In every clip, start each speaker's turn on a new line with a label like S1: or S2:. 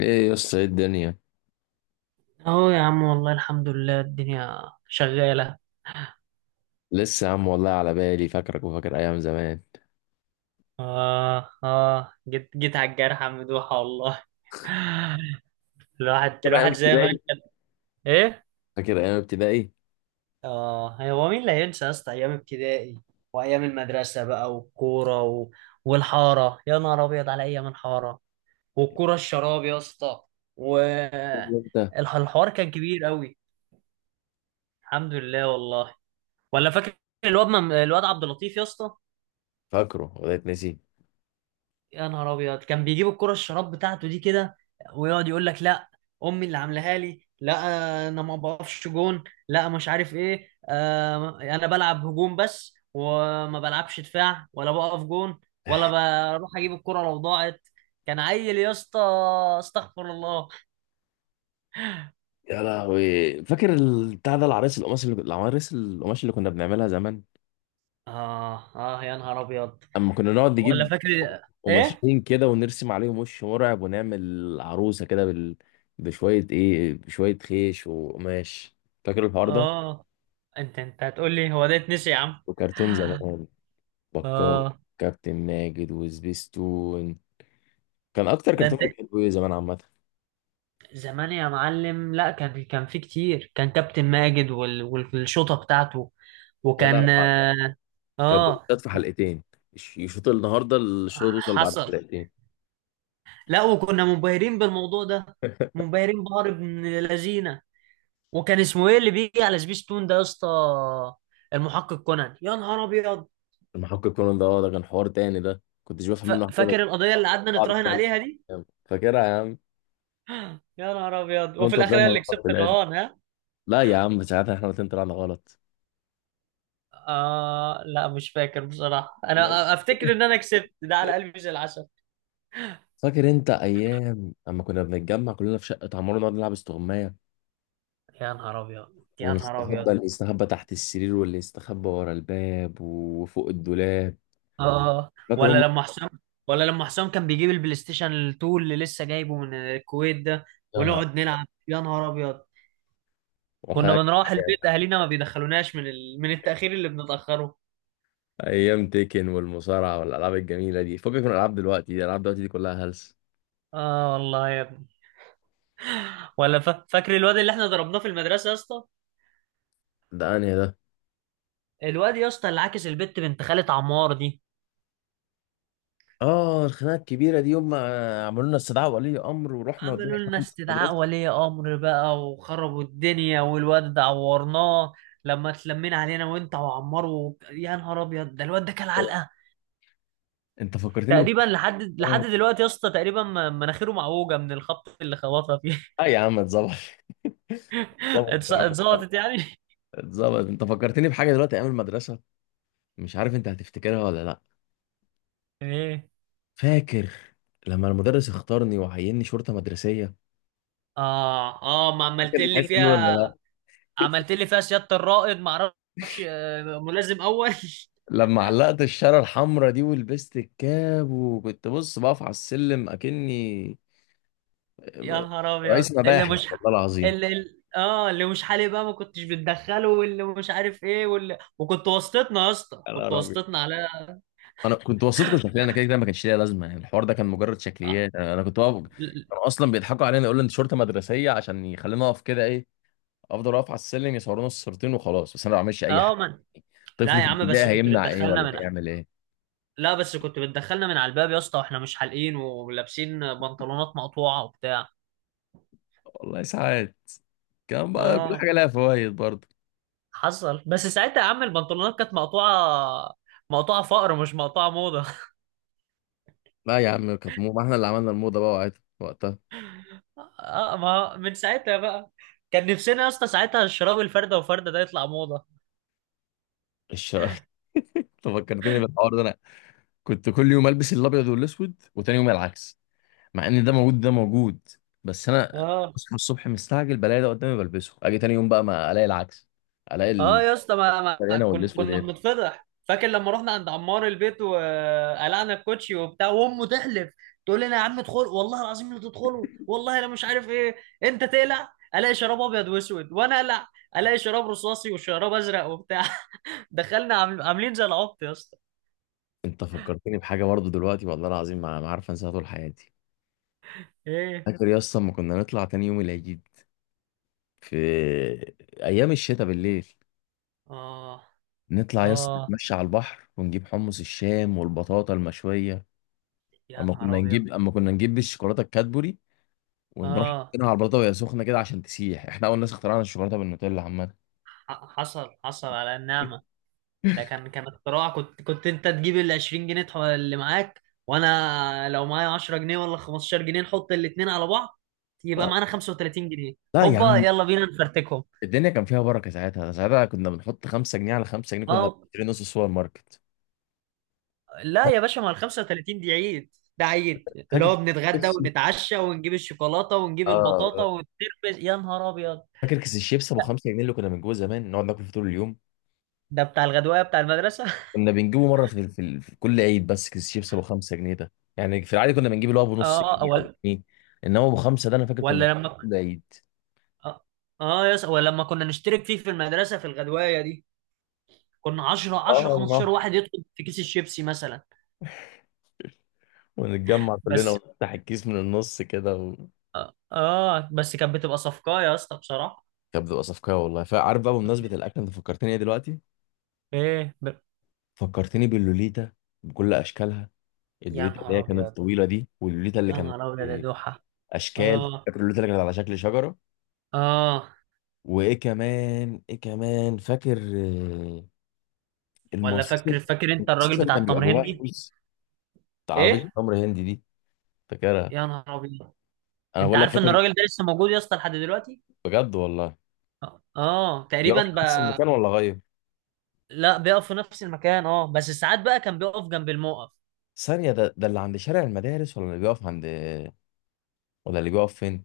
S1: ايه يا اسطى، ايه الدنيا؟
S2: اهو يا عم، والله الحمد لله الدنيا شغالة.
S1: لسه يا عم والله على بالي، فاكرك وفاكر ايام زمان.
S2: اه اه، جيت على الجرح يا مدوحة والله. الواحد
S1: فاكر ايام
S2: الواحد زي ما
S1: ابتدائي؟
S2: كان. ايه.
S1: فاكر ايام ابتدائي؟
S2: اه، هو مين اللي هينسى يا اسطى؟ ايام ابتدائي وايام المدرسة بقى والكورة و... والحارة، يا نهار ابيض على ايام الحارة والكورة الشراب يا اسطى. و
S1: انت
S2: الحوار كان كبير قوي، الحمد لله والله. ولا فاكر الواد عبد اللطيف يا اسطى؟
S1: فاكره ولا اتنسي؟
S2: يا نهار ابيض، كان بيجيب الكرة الشراب بتاعته دي كده، ويقعد يقول لك: لا، امي اللي عاملاها لي، لا انا ما بقفش جون، لا مش عارف ايه، انا بلعب هجوم بس وما بلعبش دفاع ولا بقف جون، ولا بروح اجيب الكرة لو ضاعت. كان عيل يا اسطى، استغفر الله.
S1: يا لهوي، فاكر ال- بتاع ده العرايس القماش اللي كنا بنعملها زمان.
S2: اه اه يا نهار ابيض.
S1: اما كنا نقعد
S2: ولا
S1: نجيب
S2: فاكر. ايه.
S1: قماشين كده ونرسم عليهم وش مرعب ونعمل عروسه كده بشويه خيش وقماش. فاكر الحوار ده؟
S2: اه. انت هتقول لي هو ده اتنسي يا عم؟
S1: وكرتون زمان، بكار،
S2: اه.
S1: كابتن ماجد وسبيستون. كان اكتر
S2: ده
S1: كرتون
S2: انت
S1: بتحبه ايه زمان عامه؟
S2: زمان يا معلم. لا، كان في كتير. كان كابتن ماجد والشوطة بتاعته.
S1: يا لهوي
S2: وكان
S1: عليك.
S2: اه
S1: كانت
S2: آه،
S1: بتتقال في حلقتين. يشوط النهارده الشوط، توصل بعد
S2: حصل.
S1: حلقتين.
S2: لا، وكنا منبهرين بالموضوع ده، منبهرين بهار ابن لذينه. وكان اسمه ايه اللي بيجي على سبيستون ده يا اسطى؟ المحقق كونان يا نهار ابيض.
S1: المحقق كونان ده، اه ده كان حوار تاني، ده كنتش بفهم منه حاجه بس.
S2: فاكر القضية اللي قعدنا
S1: بعد
S2: نتراهن عليها دي؟
S1: ما فاكرها يا عم.
S2: يا نهار ابيض، وفي
S1: وانت
S2: الاخر هي
S1: طلعنا
S2: اللي
S1: غلط في
S2: كسبت
S1: الاخر.
S2: الرهان، ها.
S1: لا يا عم، ساعتها احنا الاتنين طلعنا غلط.
S2: آه، لا مش فاكر بصراحة. انا افتكر ان انا كسبت، ده على قلبي زي العسل.
S1: فاكر انت ايام اما كنا بنتجمع كلنا في شقه عمار نقعد نلعب استغمايه؟
S2: يا نهار ابيض. يا نهار ابيض.
S1: ونستخبى، اللي يستخبى تحت السرير واللي يستخبى ورا الباب وفوق الدولاب.
S2: اه.
S1: فاكر
S2: ولا
S1: هم؟
S2: لما حسام ولا لما حسام كان بيجيب البلاي ستيشن 2 اللي لسه جايبه من الكويت ده،
S1: يا نهار،
S2: ونقعد نلعب يا نهار ابيض. كنا
S1: والله،
S2: بنروح البيت، اهالينا ما بيدخلوناش من التاخير اللي بنتاخره.
S1: ايام تيكن والمصارعه والالعاب الجميله دي، فكك من الالعاب دلوقتي دي، الالعاب دلوقتي دي كلها هلس.
S2: اه والله يا ابني. ولا فاكر الواد اللي احنا ضربناه في المدرسه يا اسطى؟
S1: ده انهي ده؟
S2: الواد يا اسطى اللي عاكس البت بنت خالة عمار دي.
S1: اه الخناقه الكبيره دي، يوم ما عملوا لنا استدعاء ولي امر ورحنا والدنيا
S2: عملوا لنا
S1: حرمت في
S2: استدعاء
S1: المدرسه.
S2: ولي امر بقى، وخربوا الدنيا، والواد ده عورناه. لما اتلمينا علينا، وانت وعمار، و... يا نهار ابيض ده الواد ده كان علقه.
S1: انت فكرتني
S2: تقريبا لحد دلوقتي يا اسطى، تقريبا مناخيره معوجه من الخبط اللي خبطها فيه.
S1: اه يا عم، اتظبط. اتظبط يا عم.
S2: اتظبطت يعني.
S1: اتظبط. انت فكرتني بحاجه دلوقتي، ايام المدرسه. مش عارف انت هتفتكرها ولا لا.
S2: ايه.
S1: فاكر لما المدرس اختارني وعيني شرطه مدرسيه؟
S2: اه اه، ما عملت
S1: فاكر
S2: لي
S1: الحته دي ولا
S2: فيها.
S1: لا؟
S2: عملت لي فيها سياده الرائد، ما اعرفش، ملازم اول.
S1: لما علقت الشاره الحمراء دي ولبست الكاب وكنت بص بقف على السلم اكني
S2: يا نهار ابيض
S1: رئيس
S2: اللي
S1: مباحث
S2: مش ح...
S1: والله العظيم.
S2: اللي ال- اه اللي مش حالي بقى ما كنتش بتدخله، واللي مش عارف ايه، واللي، وكنت واسطتنا يا اسطى،
S1: يا
S2: كنت
S1: نهار أبيض،
S2: واسطتنا على
S1: انا كنت وسطكم شكليا، انا كده كده ما كانش ليا لازمه، يعني الحوار ده كان مجرد
S2: اه
S1: شكليات، انا كنت واقف. كانوا اصلا بيضحكوا علينا يقولوا انت شرطه مدرسيه، عشان يخلينا اقف كده ايه. افضل اقف على السلم يصورونا الصورتين وخلاص، بس انا ما بعملش اي حاجه.
S2: من.
S1: طفل
S2: لا
S1: في
S2: يا عم،
S1: الابتدائي
S2: بس كنت
S1: هيمنع ايه
S2: بتدخلنا
S1: ولا
S2: من.
S1: هيعمل ايه؟
S2: لا، بس كنت بتدخلنا من على الباب يا اسطى، واحنا مش حالقين ولابسين بنطلونات مقطوعه وبتاع.
S1: والله ساعات كان بقى كل
S2: اه،
S1: حاجه لها فوائد برضه.
S2: حصل. بس ساعتها يا عم البنطلونات كانت مقطوعه، مقطوعه فقر مش مقطوعه موضه.
S1: لا يا عم، كانت مو، ما احنا اللي عملنا الموضه بقى وقتها.
S2: اه، ما من ساعتها بقى. كان نفسنا يا اسطى ساعتها الشراب الفردة وفردة ده يطلع موضة.
S1: الش- انت فكرتني بالحوار ده. انا كنت كل يوم البس الابيض والاسود وتاني يوم العكس. مع ان ده موجود، ده موجود. بس انا
S2: اه
S1: اصحى الصبح مستعجل بلاقي ده قدامي بلبسه، اجي تاني يوم بقى ما الاقي العكس، الاقي
S2: اه يا اسطى ما, ما
S1: البريانه
S2: كن
S1: والاسود
S2: كنا
S1: ايه.
S2: بنتفضح. فاكر لما رحنا عند عمار البيت، وقلعنا الكوتشي وبتاع، وامه تحلف، تقول لنا: يا عم ادخل، والله العظيم لا تدخلوا، والله انا مش عارف ايه. انت تقلع الاقي شراب ابيض واسود، وانا اقلع الاقي شراب رصاصي وشراب ازرق وبتاع. دخلنا عاملين زي العبط يا اسطى.
S1: انت فكرتني بحاجه برضه دلوقتي، والله العظيم ما عارف انساها طول حياتي.
S2: ايه.
S1: فاكر يا اسطى لما كنا نطلع تاني يوم العيد، في ايام الشتاء بالليل،
S2: اه
S1: نطلع يا اسطى
S2: اه
S1: نتمشى على البحر ونجيب حمص الشام والبطاطا المشويه.
S2: يا
S1: اما كنا
S2: نهار ابيض.
S1: نجيب اما كنا نجيب الشوكولاته الكادبوري ونروح
S2: اه.
S1: نحطها على البطاطا وهي سخنه كده عشان تسيح. احنا اول ناس اخترعنا الشوكولاته بالنوتيلا عامه.
S2: حصل على النعمة. ده كان اختراع. كنت انت تجيب ال 20 جنيه اللي معاك، وانا لو معايا 10 جنيه ولا 15 جنيه نحط الاتنين على بعض يبقى معانا 35 جنيه.
S1: لا يا
S2: هوبا،
S1: عم.
S2: يلا بينا نفرتكهم.
S1: الدنيا كان فيها بركه ساعتها، ساعتها كنا بنحط 5 جنيه على 5 جنيه كنا
S2: اه.
S1: بنشتري نص سوبر ماركت.
S2: لا يا باشا، ما ال 35 دي عيد. ده عيد، اللي
S1: فاكر
S2: هو
S1: كيس
S2: بنتغدى
S1: الشيبسي؟
S2: ونتعشى ونجيب الشوكولاته ونجيب
S1: اه.
S2: البطاطا ونتربس يا نهار ابيض.
S1: فاكر كيس الشيبس ابو 5 جنيه اللي كنا بنجيبه زمان نقعد ناكل فيه طول اليوم.
S2: ده بتاع الغدوايه بتاع المدرسه.
S1: كنا بنجيبه مره في كل عيد، بس كيس الشيبس ابو 5 جنيه ده يعني، في العادي كنا بنجيب اللي هو ابو نص
S2: اه.
S1: جنيه او
S2: ولا
S1: جنيه. انما ابو 5 ده انا فاكر كنا
S2: ولا
S1: بنجيبه
S2: لما
S1: كل عيد.
S2: اه، آه يس ولا لما كنا نشترك فيه في المدرسه في الغدوايه دي. كنا 10
S1: اه
S2: 10 15
S1: والله،
S2: واحد يدخل في كيس الشيبسي مثلا.
S1: ونتجمع كلنا
S2: بس
S1: ونفتح الكيس من النص كده.
S2: اه بس كانت بتبقى صفقة يا اسطى بصراحة.
S1: كانت بتبقى صفقه والله. فعارف بقى بمناسبه الاكل، انت فكرتني ايه دلوقتي؟
S2: ايه
S1: فكرتني باللوليتا بكل اشكالها.
S2: يا
S1: اللوليتا اللي
S2: نهار
S1: هي كانت
S2: ابيض،
S1: الطويله دي، واللوليتا اللي
S2: يا
S1: كانت،
S2: نهار ابيض يا
S1: آه،
S2: دوحة.
S1: اشكال.
S2: اه
S1: فاكر اللوليتا اللي كانت على شكل شجره؟
S2: اه.
S1: وايه كمان، ايه كمان فاكر؟ آه،
S2: ولا
S1: المصاصه،
S2: فاكر فاكر انت الراجل
S1: المصاصه اللي
S2: بتاع
S1: كان بيبقى
S2: التمر
S1: جواها
S2: هندي؟
S1: فلوس، بتاع عربيه
S2: ايه.
S1: تمر هندي دي. فاكرها؟
S2: يا نهار ابيض.
S1: انا
S2: انت
S1: بقول لك
S2: عارف ان
S1: فاكر.
S2: الراجل ده لسه موجود يا اسطى لحد دلوقتي.
S1: بجد والله.
S2: اه،
S1: بيقف
S2: تقريبا
S1: في نفس
S2: بقى.
S1: المكان ولا غير؟
S2: لا، بيقف في نفس المكان، اه، بس ساعات بقى كان بيقف جنب الموقف.
S1: ثانيه، ده ده اللي عند شارع المدارس ولا اللي بيقف عند ولا اللي بيقف فين؟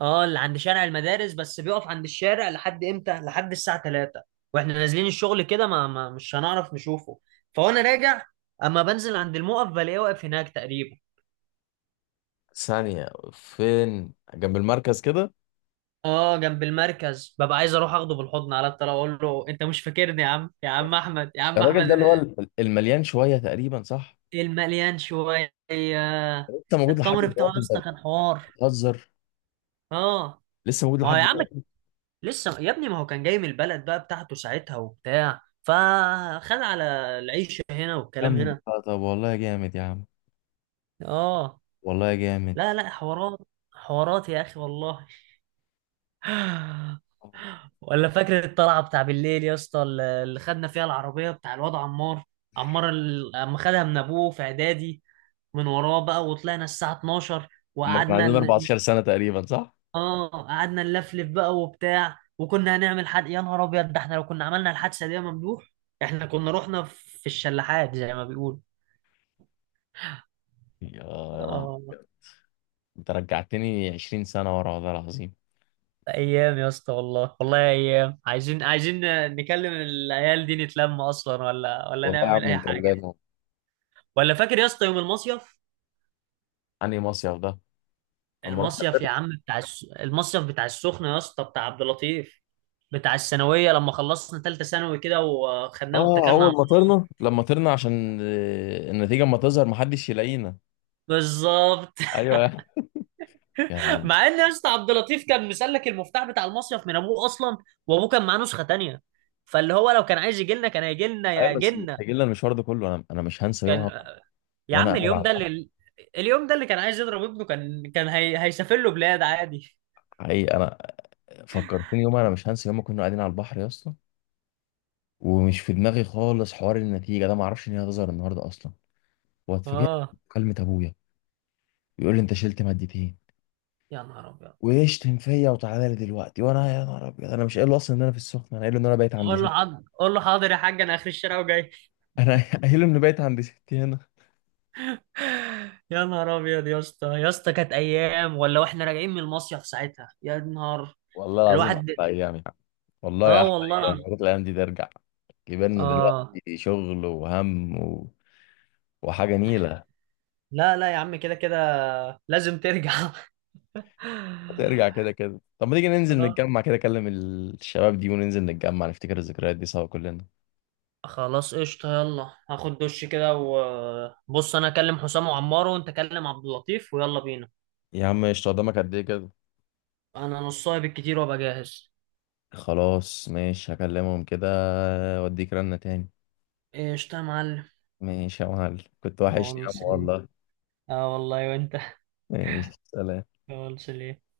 S2: اه، اللي عند شارع المدارس، بس بيقف عند الشارع لحد امتى؟ لحد الساعة 3، واحنا نازلين الشغل كده ما مش هنعرف نشوفه. فوانا راجع اما بنزل عند الموقف بلاقيه واقف هناك تقريبا.
S1: ثانيه، فين جنب المركز كده؟
S2: اه، جنب المركز. ببقى عايز اروح اخده بالحضن على الطلاق، اقول له: انت مش فاكرني يا عم؟ يا عم احمد، يا عم
S1: الراجل
S2: احمد.
S1: ده اللي هو المليان شويه تقريبا، صح؟
S2: المليان شوية.
S1: انت موجود لحد
S2: التمر بتاعه يا
S1: دلوقتي انت؟
S2: اسطى كان حوار.
S1: بتهزر؟
S2: اه.
S1: لسه موجود
S2: ما هو
S1: لحد
S2: يا عم،
S1: دلوقتي؟
S2: لسه يا ابني، ما هو كان جاي من البلد بقى بتاعته ساعتها وبتاع، فخد على العيشة هنا والكلام
S1: كمل،
S2: هنا.
S1: آه، طب والله جامد يا عم.
S2: اه.
S1: والله جامد.
S2: لا لا، حوارات، حوارات يا اخي والله. ولا فاكر الطلعه بتاع بالليل يا اسطى، اللي خدنا فيها العربيه بتاع الواد عمار؟ عمار اما خدها من ابوه في اعدادي، من وراه بقى، وطلعنا الساعه 12،
S1: ما كان
S2: وقعدنا
S1: عندنا 14 سنة تقريبا صح؟
S2: اه، قعدنا نلفلف بقى وبتاع، وكنا هنعمل حد. يا نهار ابيض، ده احنا لو كنا عملنا الحادثه دي يا ممدوح، احنا كنا رحنا في الشلاحات زي ما بيقول.
S1: يا يلا. انت رجعتني 20 سنة ورا والله العظيم.
S2: ايام يا اسطى والله، والله ايام. عايزين عايزين نكلم العيال دي، نتلم اصلا، ولا
S1: والله يا
S2: نعمل
S1: عم
S2: اي
S1: انت
S2: حاجه.
S1: اللي.
S2: ولا فاكر يا اسطى يوم المصيف؟
S1: انهي مصيف ده؟ اما رحت.
S2: المصيف يا عم بتاع المصيف بتاع السخنه يا اسطى، بتاع عبد اللطيف، بتاع الثانويه، لما خلصنا ثالثه ثانوي كده وخدناه
S1: اه،
S2: واتكلنا
S1: اول
S2: على
S1: ما
S2: الله.
S1: طرنا، لما طرنا عشان آه، النتيجة اما تظهر محدش يلاقينا.
S2: بالظبط.
S1: ايوه يا عم.
S2: مع ان يا اسطى عبد اللطيف كان مسلك المفتاح بتاع المصيف من ابوه اصلا، وابوه كان معاه نسخه تانيه. فاللي هو لو كان عايز يجي لنا كان هيجي لنا
S1: ايوه
S2: يا
S1: بس
S2: جنة.
S1: مستعجلنا المشوار ده كله، انا مش هنسى يومها.
S2: كان. يا
S1: وانا
S2: عم
S1: قاعد على
S2: اليوم ده
S1: البحر.
S2: اللي، اليوم ده اللي كان عايز يضرب ابنه، كان هيسافر له بلاد عادي.
S1: حقيقي انا فكرتني يومها، انا مش هنسى يوم ما كنا قاعدين على البحر يا اسطى، ومش في دماغي خالص حوار النتيجه ده، ما اعرفش ان هي هتظهر النهارده اصلا. واتفاجئت
S2: اه،
S1: بمكالمه ابويا يقول لي انت شلت مادتين،
S2: يا نهار ابيض.
S1: ويشتم فيا وتعالى لي دلوقتي، وانا يا نهار ابيض انا مش قايل له اصلا ان انا في السخنه، انا قايل له ان انا بايت عند
S2: قول
S1: ستي.
S2: له حاضر، قول له حاضر يا حاج، انا اخر الشارع وجاي.
S1: انا قايل له ان بايت عند ستي هنا.
S2: يا نهار ابيض يا اسطى، يا اسطى كانت ايام. ولا واحنا راجعين من المصيف ساعتها، يا نهار،
S1: والله العظيم
S2: الواحد.
S1: احلى ايام يا عم. والله
S2: اه
S1: احلى
S2: والله
S1: ايام. يا
S2: العظيم.
S1: ريت الايام دي ترجع. كبرنا
S2: اه،
S1: دلوقتي، شغل وهم وحاجه نيله.
S2: لا لا يا عم، كده كده لازم ترجع.
S1: هترجع كده كده. طب ما تيجي ننزل
S2: آه.
S1: نتجمع كده، اكلم الشباب دي وننزل نتجمع نفتكر الذكريات دي سوا كلنا.
S2: خلاص قشطة، يلا هاخد دش كده وبص، انا اكلم حسام وعمار، وانت كلم عبد اللطيف ويلا بينا.
S1: يا عم مش قدامك قد ايه كده؟
S2: انا نصها بالكتير وابقى جاهز.
S1: خلاص ماشي، هكلمهم كده واديك رنة تاني.
S2: ايش يا معلم.
S1: ماشي يا معلم. كنت
S2: ما هو
S1: وحشني يا عم
S2: نص ليه.
S1: والله.
S2: اه والله وانت.
S1: ماشي، سلام.
S2: ما هو نص ليه.